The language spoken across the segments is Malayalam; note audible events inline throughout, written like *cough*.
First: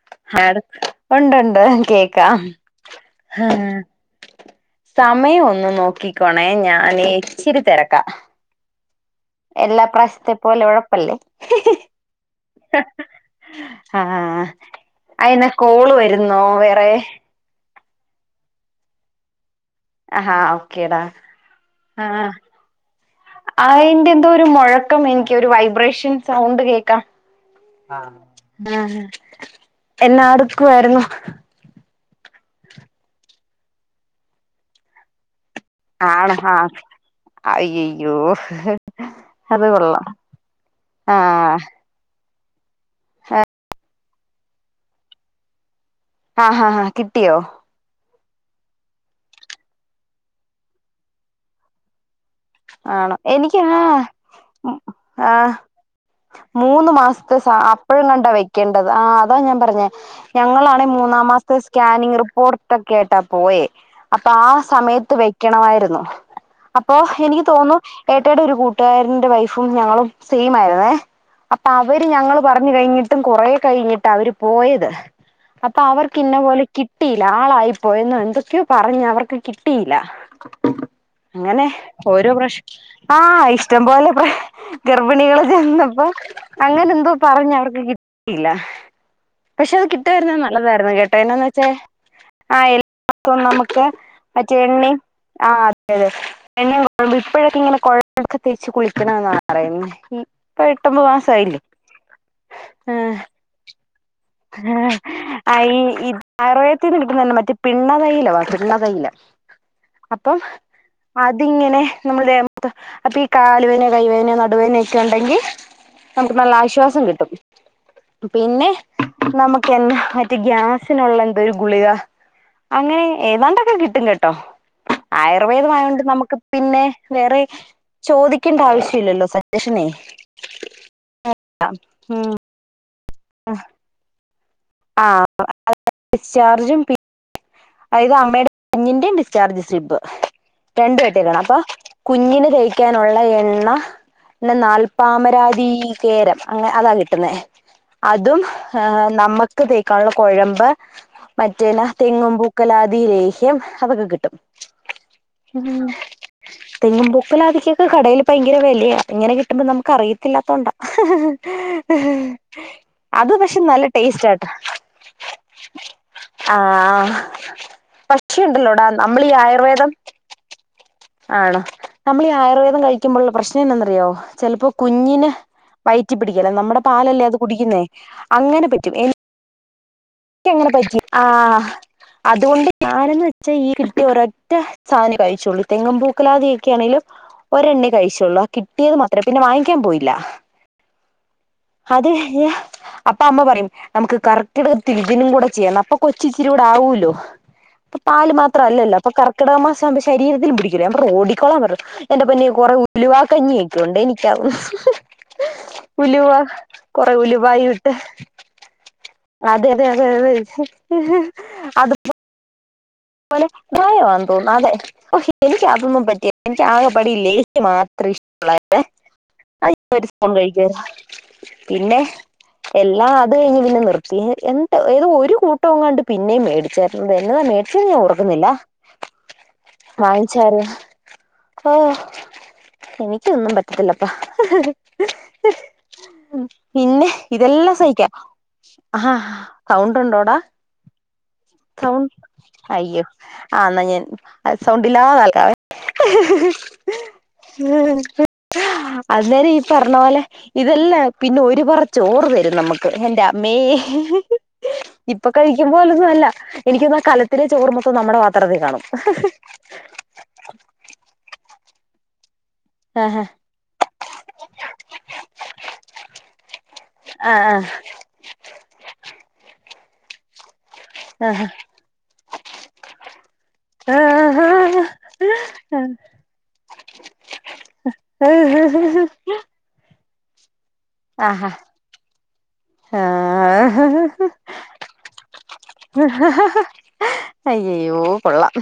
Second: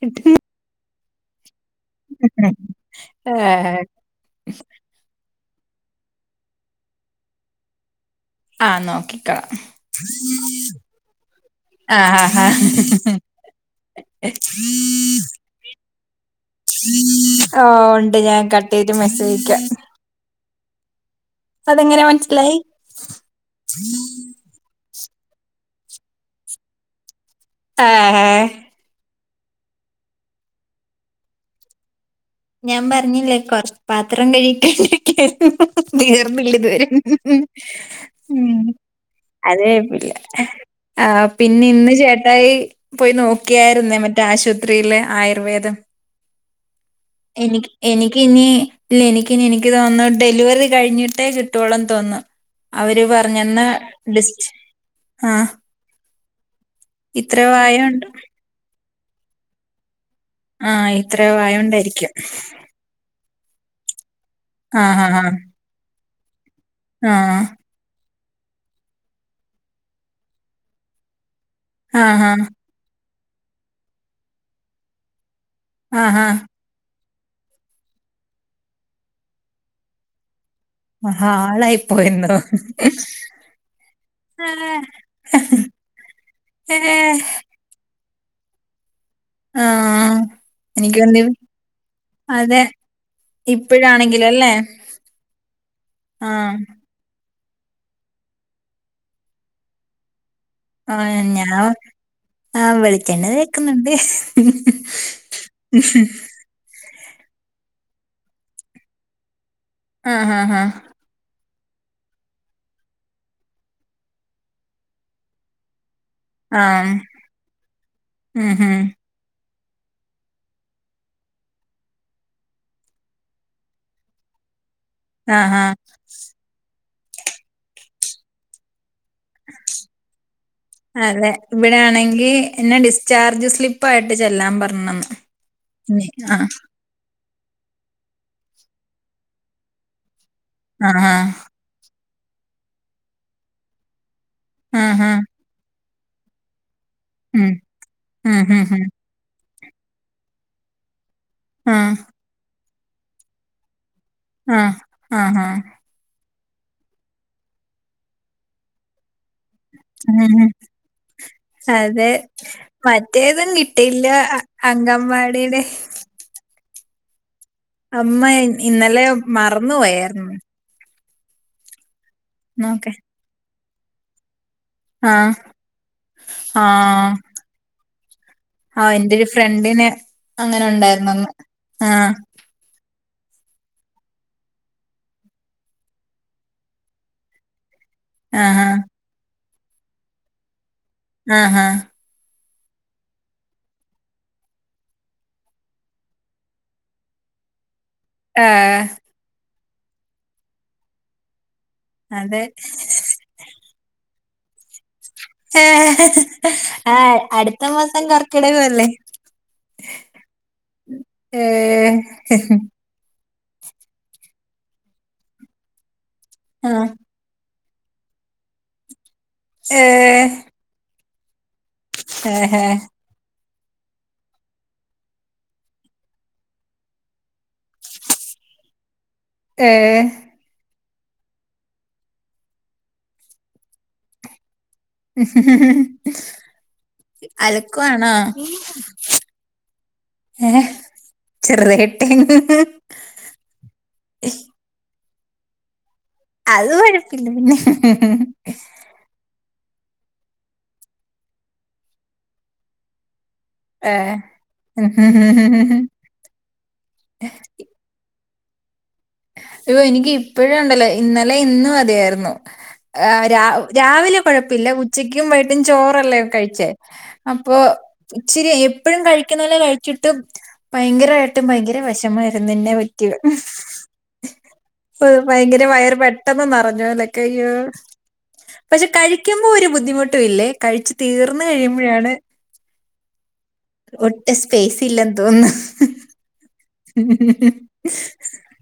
കിട്ടും ഉണ്ട്ണ്ട് കേക്കാം ഏഹ് ആഹ് സമയം ഒന്ന് നോക്കിക്കോണേ ഞാന് ഇച്ചിരി തെരക്കാ ആഹ് നോക്കിക്കോളാം എല്ലാ പ്രാവശ്യത്തെ പോലെ ഉഴപ്പല്ലേ ആഹ് ആഹ് ആഹ് അയിന കോള് വരുന്നോ വേറെ ആഹ് ഉണ്ട് ഞാൻ കട്ട് ചെയ്ത് മെസ്സേജയക്കാം ഹഹാ ഓക്കേടാ അതെങ്ങനെ ആ മനസ്സിലായി അയ്ന്റെ എന്തോ ഒരു മുഴ ക്കം എനിക്ക് വൈബ്രേഷൻ സൗണ്ട് കേക്കാം. ആഹ് ആഹ് എന്നാടുക്കുവായിരുന്നു ഞാൻ പറഞ്ഞില്ലേ കൊറ പാത്രം കഴികികൈഞ്ഞ് ഇരുക്കുവായിരുന്നു ആണോ തീർന്നില്ലേ ആഹ് ഇതുവരെ അയ്യയ്യോ അത് കൊള്ളാം അതൊയപ്പല്ല ആ ആഹ് പിന്നെ ഇന്ന് ചേട്ട അതായി പോയി നോക്കിയായിരുന്നേ മറ്റേ ആശുവത്രിയില് ആയുർവേദം ആഹാ കിട്ട് എനിക്ക് എനിക്കിനി ഇല്ല എനിക്കിനി എനിക്ക് തോന്നുന്നു ഡെലിവറി കഴിഞ്ഞിട്ടേ കിട്ടോളന്ന് തോന്നുന്നു അവര് ആണോ എനിക്ക് പറഞ്ഞെന്നാ ആഹ് ഡിസ് ആ ആഹ് മൂന്ന് മാസത്തെ ഇത്ര സ വായോണ്ട് അപ്പഴും കണ്ടാ വെക്കേണ്ടത് ആ അതാ ഞാൻ പറഞ്ഞെ ഞങ്ങളാണെ ആഹ് മൂന്നാ ഇത്ര മാസത്തെ വായോണ്ടായിരിക്കും സ്കാനിംഗ് റിപ്പോർട്ട് കേട്ടാ ആയിട്ട പോയേ അപ്പൊ ആ ആഹ് സമയത്ത് ആഹ് വെക്കണമായിരുന്നു അപ്പോ ആഹ് എനിക്ക് നിക്ക് തോന്നുന്നു ഏട്ടയുടെ ഒരു കൂട്ടുകാരന്റെ വൈഫും ഞങ്ങളും സെയിം ആയിരുന്നേ അപ്പൊ അവര് ആഹ് ഞങ്ങള് ആഹ് പറഞ്ഞ് കഴിഞ്ഞിട്ടും കുറേ കഴിഞ്ഞിട്ട്ടാ അവര് പോയത് അപ്പോ അവർക്ക് ആഹ് ഇന്ന പോലെ കി കിട്ടീയില്ല ആളായിപ്പോയെന്ന എന്തൊക്കെയോ പറഞ്ഞ് അവർക്ക് കിട്ടിയില്ല ഹ അങ്ങനെ ഓരോ ആളായിപ്പോയന്നോ പ്രശ് ആഹ് ഇഷ്ടം പോലെ *inaudible* ഗർഭിണികൾ ചെന്നപ്പോ അങ്ങനെ എന്തോ ഏഹ് പറഞ്ഞ് അവർക്ക് കിട്ടിയില്ല പക്ഷെ അത് ആഹ് കിട്ടാത്തിരുന്നത് നല്ലതായിരുന്നു എനിക്ക് കേട്ടോ തോന്നി എന്നാന്ന് വെച്ചാ അതെ ആഹ *inaudible* എല്ലാസ നമുക്ക് ഇപ്പഴാണെങ്കിലല്ലേ മറ്റേ എണ്ണയും ആ അതെതെ ആഹ് എണ്ണ *unintelligible* ഇപ്പോഴൊക്കെ ഇങ്ങനെ കൊഴമ്പൊകെ തേച്ച് കുളിക്കണംന്നാ പറയുന്നത്ഈ ആ ഞാൻ ആ ആഹ് വെളിച്ചെണ്ണ തേക്ക്‌ന്ന്ണ്ട് ഉ *inaudible* ആയുർവേദത്തിൽ നിന്ന് കിട്ടുന്ന തന്നെ മറ്റേ പിണ്ണ തൈലവാ പിണ്ണ തൈലവ അപ്പൊ ആഹ് ആഹ് ആഹ് അതിങ്ങനെ നമ്മുടെ ദേഹത്ത് അപ്പൊ ഈ കാലുവേദന കൈവേദന നടുവേതനൊക്കെ ഉണ്ടെങ്കിൽ നമുക്ക് നല്ല ആഹ് ആശ്വാസം കിട്ടും ഉം പിന്നെ ഉം നമുക്ക് എന്നാ മറ്റേ ഗ്യാസിനുള്ള എന്തൊരു ഗുളിക അങ്ങനെ ഏതാണ്ടൊക്കെ കിട്ടും കേട്ടോ ആഹ് ആഹ് ആയുർവേദമായൊണ്ട് നമുക്ക് പിന്നെ വേറെ ചോദിക്കേണ്ട ആവശ്യ ഇല്ലല്ലോ അതെ ഇവിടെയാണെങ്കി *unintelligible* എന്നെ ഡിസ്ചാർജ് സ്ലിപ്പായിട്ട് ചെല്ലാൻ പറഞ്ഞന്ന് ആഹ് അത് അമ്മടെ കുഞ്ഞിന്റെയും ഡിസ്ചാർജ് സ്ലിപ്പ് *unintelligible* ആഹാ ആണ് അപ്പൊ കുഞ്ഞിന് തേയ്ക്കാനുള്ള എണ്ണ പിന്നെ ആഹാ നാൽപ്പാമരാതി കേരം അങ്ങനെ അതാ കിട്ട്ന്നേ ഉം. ഉം അതും ഹും ഹും. ഏഹ് നമ്മ ക്ക് തേക്കാന്ള്ള കൊഴമ്പ് ആ മറ്റേലാ തെങ്ങും പൂക്കലാദി ലേഹ്യം അതൊക്കെ കിട്ടും ആ ആഹാ ട്ടും ഉം തെങ്ങും പുക്കൂലാദിക്കൊക്കെ കടയിൽ പയങ്കര വെലയ എങ്ങനെ ഉം. നമുക്ക്റിയത്തില്ലാത്തോണ്ടാ അതെ അത് പക്ഷെ നല്ല ടേസ്റ്റ് ആട്ടാ അങ്കൻവാടിയിടെ ആഹ് അമ്മ ഇ- പക്ഷെയുണ്ടല്ലോടാ ഇന്നലെ നമ്മള് ഈഹ് ആയുർവേദം *inaudible* ആണോ നമ്മള് ഈഹ് ആയുർവേദം നോക്കെ കഴിക്കുബോള്ള പ്രശ്നം എന്ന ന്നറിയോ ചെലപ്പോ ആ കുഞ്ഞിന് വയറ്റി പിടിക്കേല ആ നമ്മടെ പാലല്ലേ അത് കുടിക്ക്‌ന്നേ ആഹ് ഫ്രണ്ടിന് എന്റൊരു ഫ്രണ്ടിന് അങ്ങനെ ക്കങ്ങനെ പറ്റി ഉണ്ടായിരുന്നെന്ന് ആഹ് ആ അതുകൊണ്ട് ഞാനന്ന് വെച്ചാ ഈ കിട്ടിയ ഒരറ്റ സാധന കഴിചുള്ളു തെങ്ങിൻപൂക്കലാദിയൊക്കെയാണെലും ഒരെണ്ണേ കഴിച്ചുള്ളു ആഹ് ആഹാ കിട്ടിയത് മാത്രമേ പിന്നെ വാങ്ങിക്കാൻ പോയില്ല ആഹ് ആഹ് അത് ഏഹ് അപ്പം അമ്മ പറയും നമുക്ക് കർക്കിടകത്തിൽ ഇതിനും കൂടെ ചെയ്യാം അപ്പൊ കൊച്ച് ഇച്ചിരി കൂടെ ആവൂല്ലോ ഇപ്പ പാല് ആ മാത്രല്ലല്ലോ അപ്പ കർക്കിടക മാസാകുമ്പോ ശരീരത്തിൽ പിടിക്കില്ലേ ഓടിക്കോളാൻ പറ എന്റെറെ അതെ പൊന്നെ കൊറെ ഉലിവാ കഞ്ഞയൊക്കേണ്ടേ എനിക്ക ആഹ് അടുത്ത ഉലുവായിട്ട് മാസം കർക്കിടകല്ലേ അതെ അതെ അതെ അതെ അത്പ്പോ ആഹ് *unintelligible* തോന്നുന്നു അതെ ഓ എനിക്ക് അതൊന്നും പറ്റികേല എനിക്ക് ആ ആകെ പാടെ എനിക്ക് ലേഹിയം മാത്രം ഇഷ്ട ല്ലെ ഏ ആഹ് ഒരു സ്പൂൺ കഴിക്കരാ പിന്നെ ഏഹ് എല്ലാ അത് കഴിഞ് പിന്നെ നിർത്തി എന്താ ഏതോ ഒരു കൂട്ടോകാണ്ട് പിന്നെയും മേടിച്ചാരുന്നു എന്നാ ച്ചേ ഞാൻ ഓർക്കുന്നില്ല ഏഹ് വിചാർ ഓഹ് എനിക്കൊന്നും പറ്റത്തില്ലപ്പ ഹി ഹിഹി പിന്നെ ഇതെല്ലാം സഹിക്കാം അലക്കവാണോ ആഹാ സൗണ്ട് ഉണ്ടോടാ ഏഹ് സൗണ്ട് അയ്യോ ആഹ് എന്നാ ഞാൻ സൗണ്ട് ഇല്ലാതേ ലാക്കവേ ഉഹി അത് കൊഴപ്പില്ല പിന്നെ ഹിഹി ഹു ഹി അത് നേരം ഈഹ് പറഞ്ഞ പോലെ ഇതല്ലേ പിന്നെ ഒരു പറചോറ് തരും നമ്മക്ക് എന്റെ ഏ മേഹ് ഇപ്പൊ കഴിക്കുമ്പോലൊന്നുല്ലാ എനിക്കൊന്നാ ആഹ് കലത്തിലെ ചോറ് മൊത്തം നമ്മടെ പാത്രത്തിൽ കാണും ആഹ് എനിക്ക് ഇപ്പഴും ഇണ്ടല്ലോ ഇന്നലെ ഇന്നുതിയായിരുന്നു ആഹാ ആഹ് രാവിലെ കൊഴപ്പില്ല ഉച്ചക്കും വൈട്ടും ചോറല്ലേ കഴിച്ചേ ആ ആ അപ്പൊ ഇച്ചിരി എപ്പഴും കഴിക്കുന്നൊലെ കഴിച്ചിട്ടും ഭയങ്കരായിട്ടും ആഹാ ഭയങ്കര വിഷമായിരുന്നു എന്നാ പറ്റി റ്റിയെ ആഹാ ഭയങ്കര വയറ് പെട്ടെന്ന് ന്നറഞ്ഞപോലൊക്കെയ്യോ ആഹാ പക്ഷേ കഴിക്കുമ്പോ ഒരു ബുദ്ധിമുട്ടും ഇല്ലേ കഴിച്ച് തീർന്ന് കയുമ്പോഴാണ് ആഹ് സ്പേസ് ഇല്ലന്ന് തോന്നുന്നേ അയ്യയ്യോ കൊള്ളാം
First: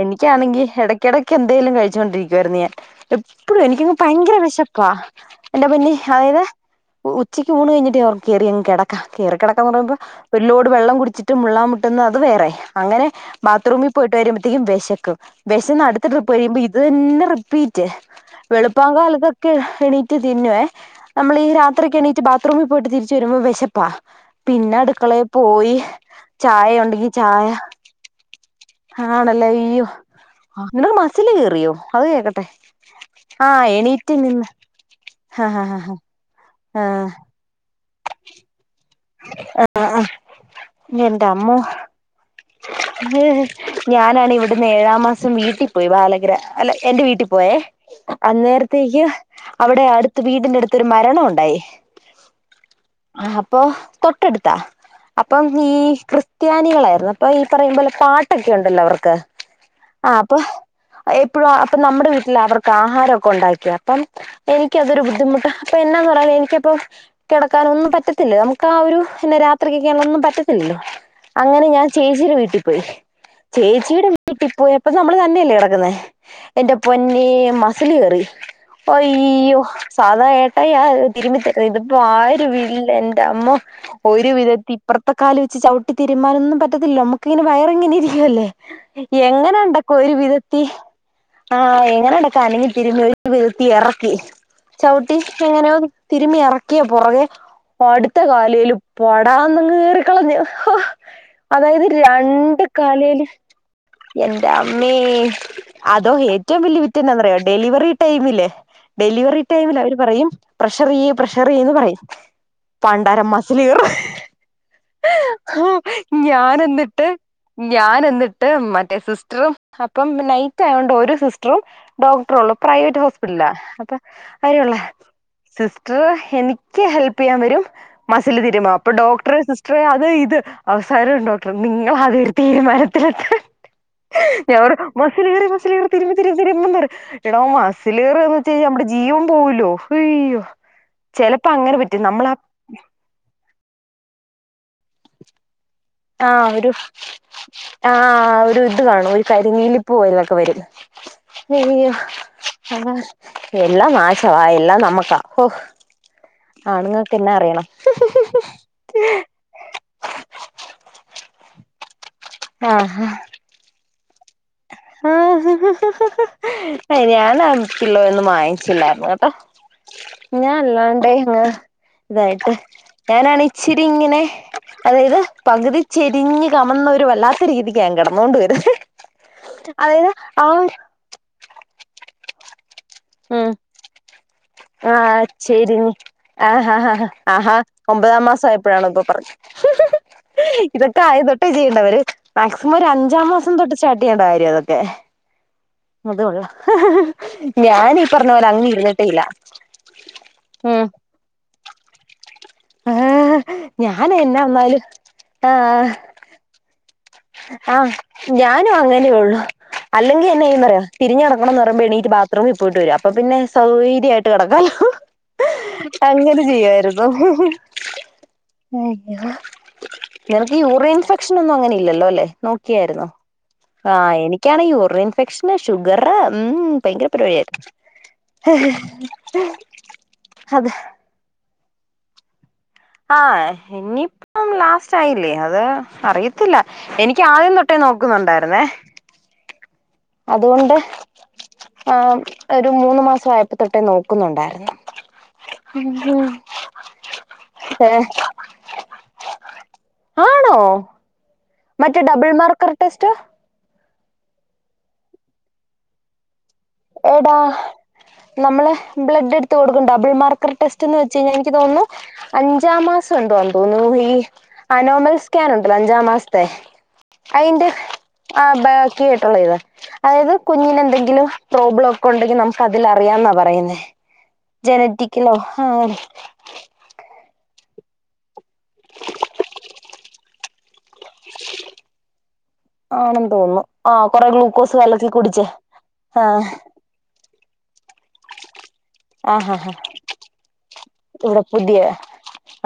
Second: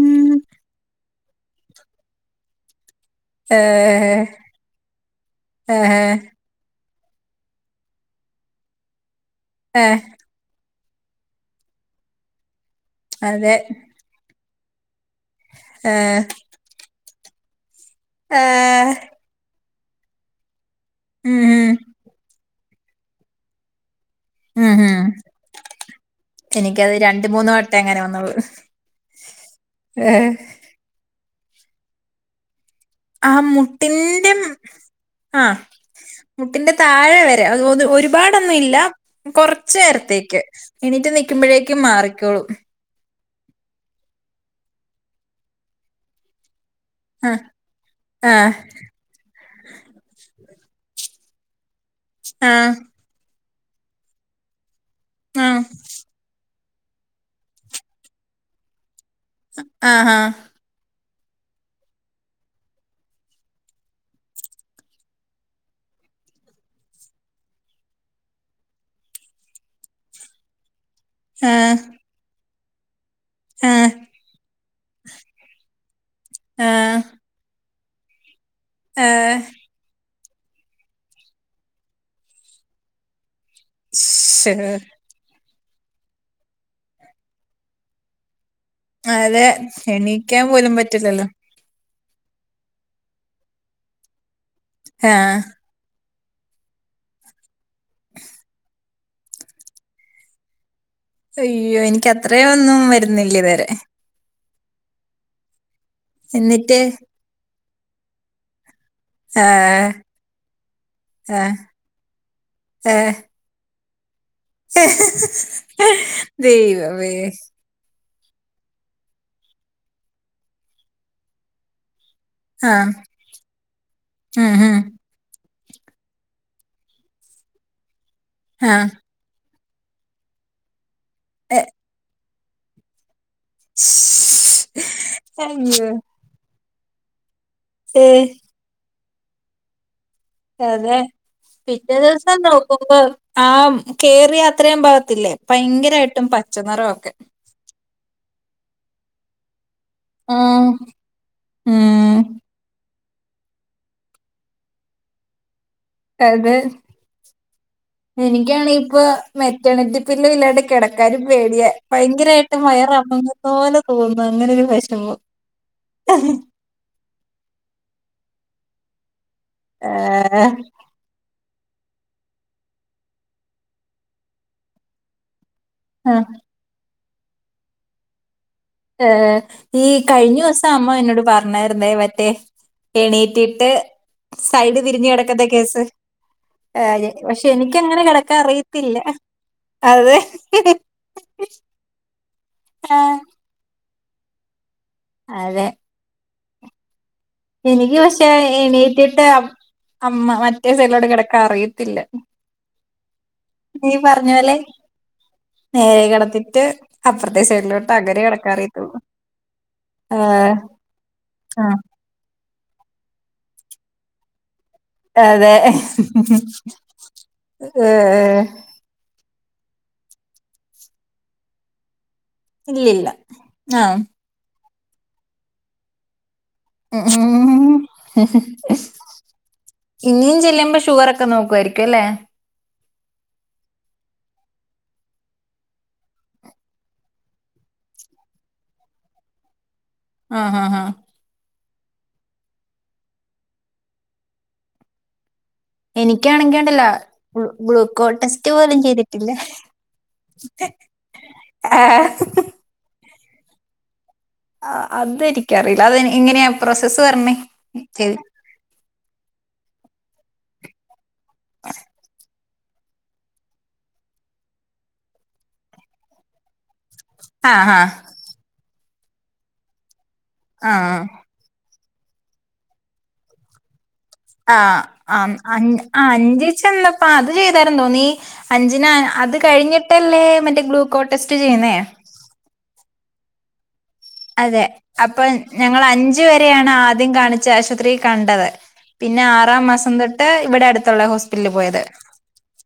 എനിക്ക് എനിക്കണെങ്കി ഇടക്കിടയ്ക്ക് എന്തേലും കഴിച്ചുകൊണ്ടിരിക്കുവായിരുന്നു ഞാൻ എപ്പഴും എനിക്കിങ് ഏഹ് ഭയങ്കര വിശപ്പാ എന്റെ പൊന്നെ ആഹാ അതായത് ഉച്ചക്ക് ഊണ് കഴിഞ്ഞിട്ട് കയറി അങ്ങ് കടക്ക, കേറി കിടക്കന്ന് ആഹ് പറയുമ്പോ ലോട് വെള്ളം കുടിച്ചിട്ട് മുള്ളാൻ മുട്ടുന്ന അത് വേറെ, അങ്ങനെ അതെ ബാത്റൂമിൽ... പോയിട്ട് വരുമ്പോഴത്തേക്കും വെശക്കും, വിശന്ന് അടുത്ത ആഹ് ട്രിപ്പ് കഴിയുമ്പോ ഇത് തന്നെ റിപ്പീറ്റ്. വെളു ആഹ് പാകാലതൊക്കെ എണീറ്റ് തിന്ന്വേ, നമ്മൾ ഈ ഉം രാത്രി ഒക്ക് എണീറ്റ്... ബാത്‌റൂമിൽ പോയിട്ട് തിരിച്ച വരുമ്പോ വിശപ്പാ, ഉം പിന്നെ ഉം അടുക്കളയിൽ പോയി... ചായ എനിക്കത് ഉണ്ടെങ്കി രണ്ട് ചായ, മൂന്ന് വട്ടം അങ്ങനെ വന്നോളൂ ആണല്ലെ? അയ്യോ! ഏഹ് നിനക്ക് മസില് കേയറിയോ? അത് കേക്കട്ടെ? ആഹ്, എണീറ്റ് മുട്ടിന്റെ, നിന്ന് ആഹ. ആഹ് ആഹ് മുട്ടിന്റെ ആഹ് താഴെ വരെ... ഒരുപാടൊന്നു ഇല്ല. കൊറച്ച നേരത്തേക്ക്, എണീറ്റ് നിക്കുമ്പോഴേക്കും മാറിക്കോളു. ഏഹ്, ഞാനാണങ്കി ഇവിടുന്ന് ഏഴാം മാസം വീട്ടിൽ പോയി ബാലഗ്ര. അല്ല എന്റെ വീട്ടിൽ ആഹ് പോയേ ആഹ് അന്നേരത്തേക്ക് അവിടെ അടുത്ത് വീടിന്റെ അടുത്തരു മരണം ഉണ്ടായി. ആഹ് ആഹ്, അപ്പൊ തൊട്ടടുത്താ അപ്പം ആഹ് ഈ ക്രിസ്ത്യാനികളായിരുന്നു. അപ്പൊ ഈ പറയും പോലെ പാട്ടൊക്കെ ഉണ്ടല്ലോ അവർക്ക് ആഹാ ആഹ് അപ്പൊ എപ്പോഴും അപ്പൊ നമ്മുടെ വീട്ടില് അവർക്ക് ആഹാരൊക്കെ ഉണ്ടാക്കി. അപ്പം എനിക്ക് അതൊരു ബുദ്ധിമുട്ട്, അപ്പൊ എന്നാന്ന് പറഞ്ഞാല് എനിക്കപ്പം കെടക്കാനൊന്നും പറ്റത്തില്ലല്ലോ നമുക്ക് ആ ഒരു പിന്നെ രാത്രി കക്കാന ഒന്നും പറ്റത്തില്ലല്ലോ അങ്ങനെ ആഹ് ഞാൻ ചേച്ചിടെ വീട്ടിൽ പോയി. ആഹ് ചേച്ചിയുടെ വീട്ടിൽ പോയപ്പോ നമ്മള് തന്നെയല്ലേ കെടക്കുന്നെ. എന്റെ ആഹ് പൊന്നേ മസില് കേറി ആഹ് അയ്യോ സാൾ അത ഏട്ടായിയാ തിരുമിത്ത ഇതിപ്പോ ആരു ഇല്ല ന്റെ അമ്മൊ. ഒരു ശോ വിധത്തി ഇപ്പറ് ഇപ്പൊ കാല് വച്ച് ചവിട്ടിത്തിരുമ്മാനൊന്നും പറ്റത്തില്ല, നമക്കിങ്ങനെ വയർ ഇങ്ങനെ ഇരിക്കുവല്ലെ. അതെ എങ്ങനെ ഉണ്ടാകു ഒരു എണീക്കാൻ വിധത്തി. പോലും പറ്റില്ലല്ലോ ആഹ്, എങ്ങനെ എടക്കാ, അലഞ്ഞി തിരിമ്മി ഒരു വിധത്തിൽ ഇറക്കി. ചവിട്ടി ആഹ് എങ്ങനെയോ തിരുമ്മി ഇറക്കിയ പുറകെ, അടുത്ത കാലേലും പടാന്ന് കേറിക്കളഞ്ഞു. അയ്യോ അതായത് എനിക്ക് രണ്ട് അത്രയൊന്നും കാലേല് വരുന്നില്ല ഇതുവരെ എൻ്റെ അമ്മേ അതോ ഏറ്റവും വല്യ എന്നിട്ട് വിറ്റെന്താന്നറിയോ? ഡെലിവറി ടൈമില് ഡെലിവറി ടൈമില് ആഹ് അവർ പറയും പ്രഷറ് ചെയ്യ് പ്രഷറ് ആഹ് ചെയ്യന്ന് പറയും. ആഹ് പണ്ടാറമാസ സ്ലീല് കേറി ഞാന് എന്നിട്ട് ദൈവമേ ഞാൻ എന്നിട്ട് മറ്റേ സിസ്റ്ററും, അപ്പം നൈറ്റ് ആയോണ്ട് ഒരു സിസ്റ്ററും ഡോക്ടറു ഉള്ളൂ, ആഹ് പ്രൈവറ്റ് ഹോസ്പിറ്റലില. അപ്പൊ ഉം അവരെയുള്ള... ഉം സിസ്റ്റർ എനിക്ക് ഹെല്പ് ചെയ്യാൻ വരും മസിൽ തീരുമും, ആഹ് അപ്പൊ ഡോക്ടറെ സിസ്റ്റ റ്ററേ അത് ഇത് അവസാരം ഡോക്ടർ എ നിങ്ങള് ആദ്യം ഒരു തീരുമാനത്തിലെത്താൻ. ഞാൻ ശ്ശ്. പറയും മസില് കേറി മസില് കേറി അയ്യോ തിരുമ്പ് തിരു തിരുമ്പ് പറയും. എടാ മസില് കേറ ഏഹ് നമ്മുടെ ജീവം പോവല്ലോ. അയ്യോ അതെ, ചെലപ്പോ അങ്ങനെ പിറ്റേ പറ്റും നമ്മളാ ദിവസം നോക്കുമ്പം. ആഹ്, കേറിയ അത്രേം ഭാഗത്തില്ലെ? ഭയങ്കരായിട് ആഹ് ഒരു ആ ഒരു ഇത് കാണും, ഒരു കരിനീലി പ്പ് പോലൊക്കെ വരും. ആഹ് അയ്യൊ ഉം അതെ. എല്ലാം നശവാ, എല്ലാം നമക്കാ. ഓഫ് അതെ, എനിക്കാണെങ്കി ഇപ്പൊ മെറ്റേണിറ്റി പില്ലും ഇല്ലാണ്ട കിടക്കാനും പേടിയ, ഭയങ്കരായിട്ട് ആഹ് വയറർങ്ങു തോന്നെ തോന്നും, അങ്ങനെ ഒരു വെഷ ആഹ്, ഞാൻ അ ഞാനാ പില്ലോ ഒന്നും വാങ്ങിച്ചില്ലായിരുന്നു കേട്ടോ? ആഹ് ഞാൻ ഉള്ളതോണ്ട് ഇങ്ങനെ ഇതായിട്ട് ഞാനാണെ ഇച്ചിരി ഇങ്ങനെ അതായത് പകുതി ആ ചെരിഞ്ഞ് കമന്നൊര് വല്ലാത്ത രീതിക്കാ ഞാൻ കെടന്നോണ്ട് വര് ഏ ഈ കഴിഞ്ഞൂസം അമ്മ എന്നോട് പറഞ്ഞാര്ന്നേ മറ്റെ ഉം എണീറ്റിട്ട് സൈഡ് തിരിഞ്ഞ് ആഹ് കെടക്ക്ന്ന കേസ് ചെരിഞ്ഞ് ആഹ് ഏ ആഹ് പക്ഷെ ആഹാ എനിക്കങ്ങനെ ഒമ്പതാം കെടക്കാ മാസം ആയപ്പോഴാണോ അറിയത്തില്ല അതെ ക്കാദ്യം തൊട്ടേ ചെയ്യണ്ടവര് മാക്സിമൊര് ആഹ് അഞ്ചാം മാസം തൊട്ട് സ്റ്റാർട്ടെയ്യണ്ട കാര്യാ ഇതൊക്കെ അതെ അത് കൊള്ളാ എനിക്ക് പക്ഷേ എണീറ്റിട്ട് അമ്മ മറ്റേ സൈഡിലോട്ട് കെടക്കാൻ അറിയത്തില്ല ഏഹ് നീ ഞാനെന്നാ വന്നാലും ആഹ് കെടത്തിട്ട് ആഹ് ഞാനും അങ്ങനെള്ളു അല്ലെങ്കി ആഹ് എന്നയ്യുന്നറ്യോ തിരിഞ്ഞ് കെടക്കണംന്ന് ആഹ് പറയ്മ്പൊ എണീറ്റ് ബാ ത്രൂമി പോയിട്ട് വെരും അപ്പ പിന്നെ സൗകര്യായിട്ട് കെടക്കാലോ അതെ അങ്ങനെ ചെയ്യാര്ന്നു ഏഹ് *unintelligible* നിനക്ക് യൂറിൻഫെക്ഷനൊന്നും അങ്ങനെ ഇല്ലല്ലോ അല്ലേ നോക്യാര്ന്നോ ഇല്ലില്ല ആഹ് എനിക്കാണെ യൂറിൻഫെക്ഷന് ഷുഗറ് ഉം ഭയങ്കര പരിപാടിയാര്ന്നു ആഹ് ഞ്ഞി ചെല്ലുമ്പെ ഷുഗറൊക്കെ നോക്വായിരിക്കും അല്ലേ ആഹ് ഇനിയിപ്പം ലാസ്റ്റായില്ലേ അത് അറിയത്തില്ല എനിക്കാദ്യം തൊട്ടേ നോക്കുന്നുണ്ടായിര്ന്നേ ആ അത് ഹാ കൊണ്ട് ഹാ ആ ഒരു മൂന്ന് മാസായപ്പ തൊട്ടേ നോക്കുന്നുണ്ടാര്ന്നു എനിക്കാണെങ്കിണ്ടല്ലൊ ഗ്ലൂക്കോ ഏഹ് ടെസ്റ്റ് പോലും ചെയ്തിട്ടില്ല ആണോ ആഹ് ടെസ്റ്റ് ആഹ് അതെനിക്കറീല അത് എങ്ങന്യാ പ്രൊസസ്സ് പർഞ്ഞേ ചെ നമ്മളെ ബ്ലഡ്ട്ത്ത് കൊട്ക്കും ഡബിൾ മാർക്കർ ടെസ്റ്റ്ന്ന് വെച്ചെയ്ഞ്ഞാ എനിക്ക് തോന്നുന്നു അഞ്ചാം മാസം എന്തോ ആണ് തോന്നുന്നു ഈ അനോമൽ സ്കാൻ ഉണ്ടല്ലോ അഞ്ചാം മാസ്ത്തെ ആ അയ്ന്റെ ഹാ ആ ബാക്കിയിട്ടുള്ള ഇത് അതായത് ആ കുഞ്ഞിനെന്തെങ്കിലും പ്രോബ്ലൊക്കെണ്ടെങ്കി നമുക്കതിലാറിയാന്നാ പറയ്ന്നേ ആഹ് ആം അൻ അ അഞ്ച് ച്ചെള്ളെ പ്പ അത് ചെയ്താരം തോന്നി അഞ്ചിന അത് കഴിഞ്ഞിട്ടല്ലേ മറ്റേ ഗ്ലൂക്കോ ടെസ്റ്റ് ചെയ്യുന്നേ ആണെന്ന് തോന്നുണു ആ കൊറെ അതെ ഗ്ലൂക്കോസ് കലക്കി അപ്പൊ കുടിച്ച് ഞങ്ങളഞ്ച് ആ വെരെയാണ് ആദ്യം കാണിച്ചാശുപത്രി കണ്ടത് ആ ഹാ പിന്നാറാം ഹാ മാസം തൊട്ട് ഇവിടടുത്തുള്ള ഇവിടെ ഹോസ്പിറ്റലിൽ പുതിയ പോയത്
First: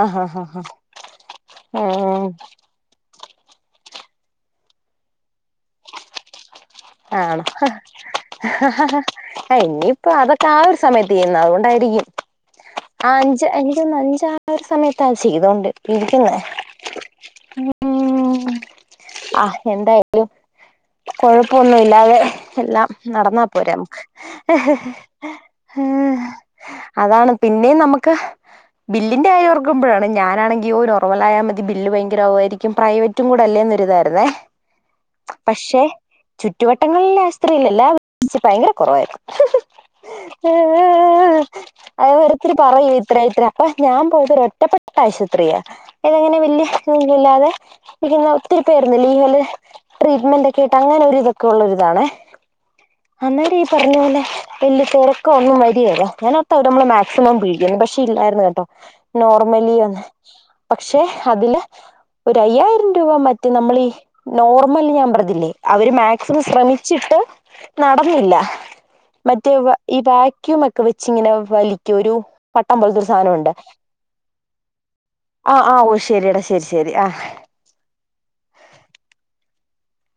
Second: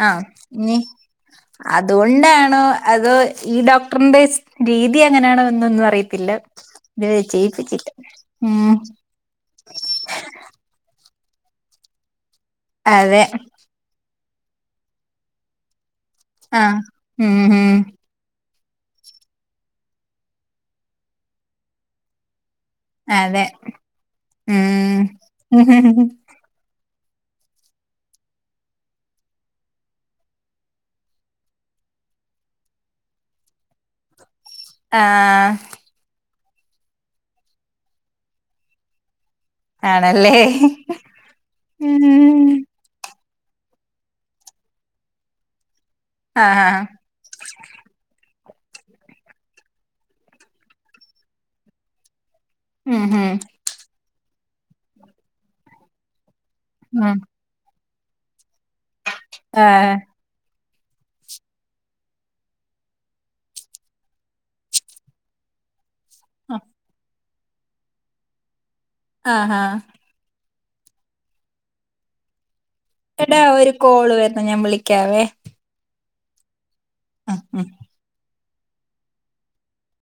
ആ ആഹ് ഹാ ഹാ ഹാ ഞ്ഞി ഉം അതുകൊണ്ടാണോ അതോ ഈ ഡോക് ടർന്റെ സ് രീതി അങ്ങനാണോ എന്നൊന്നും അറിയത്തില്ല ഇത് വെരെ ചെയ്യിപ്പിച്ചില്ല ഉം അ ഇനിപ്പോ അതൊക്കെ ആ ഒര് സമയത്ത് ചെയ്യുന്ന അതോണ്ടായിരിക്കും ആ അതെ അഞ്ച് അഞ്ചൊന്ന് അഞ്ചാ ഒര് സമയത്താ ചെയ്തോണ്ട് ഇരിക്കുന്നേ ആ ഉം ആഹ് എന്തായാലും കൊഴപ്പൊന്നുല്ലാതെ എല്ലാം നടന്നാ അതെ പോരെ നമ്മക്ക് ഉം അതാണ് പിന്നിം നമ്മക്ക് ബില്ലിന്റെ കാര്യോർക്കുമ്പഴാണ് ഞാനാണെങ്കി ഓ നോർമലായ മതി ബില്ല് ഭയങ്കരാവു ആയിരിക്കും പ്രൈവ റ്റും കൂടല്ലേന്നൊരിതായിര്ന്നേ ആഹ് ചുറ്റുവട്ടങ്ങളില്ല ആശുപത്രിയില് എല്ലാം *unintelligible* ഭയങ്കര കൊറവായിരുന്നു ആണല്ലേ അത് ഉം ഓരോരുത്തര് പറയും ഇത്ര ഇത്ര അപ്പൊ ഞാൻ പോയത് ഒരൊറ്റപ്പെട്ട ആശുപത്രിയാ അയ്ലങ്ങനെ ആ വെല്ല്യ ഇല്ലാതെ ഇരുന്ന ഒത്തിരി പേരന്ന് ലീവില് ട്രീറ്റ്മെന്റ് ഒക്കെ ആയിട്ട് അങ്ങനെ ഒരി ക്കൊള്ളൊരിതാണേ ഉം ഉം. അന്നേരം ഈ പറഞ്ഞ പോലെ വലിയ തെരക്കോ ഒന്നും വരിയേല്ല അങ്ങനത്തവർ നമ്മള് ഉം. മാക്സിമം പിഴിയുന്നു പ ക്ഷെയില്ലായിരുന്നു കേട്ടോ ആ നോർമലി ഒന്ന് പക്ഷെ അതില് ഒരു അയ്യായിരം രൂപ മറ്റ് നമ്മളീ നോർമൽ ഞാൻ പറതില്ലേ അവര് മാക് സിമം ശ്രമിച്ചിട്ട് നടന്നില്ല മറ്റേ ആഹാ ഈ വാക് ക്യൂം ഒക്കെ വെച്ചിങ്ങനെ വലിക്കും ഒരു പട്ടം പോലത്തൊരു സ് എടാ ഒരു കോള് വരുന്നു ഞാൻ വിളിക്കാവേ ആഹ് ആഹ് ഓഹ് ശെരിയടാ ശരി ശരി ആഹ് ആഹ് ഉം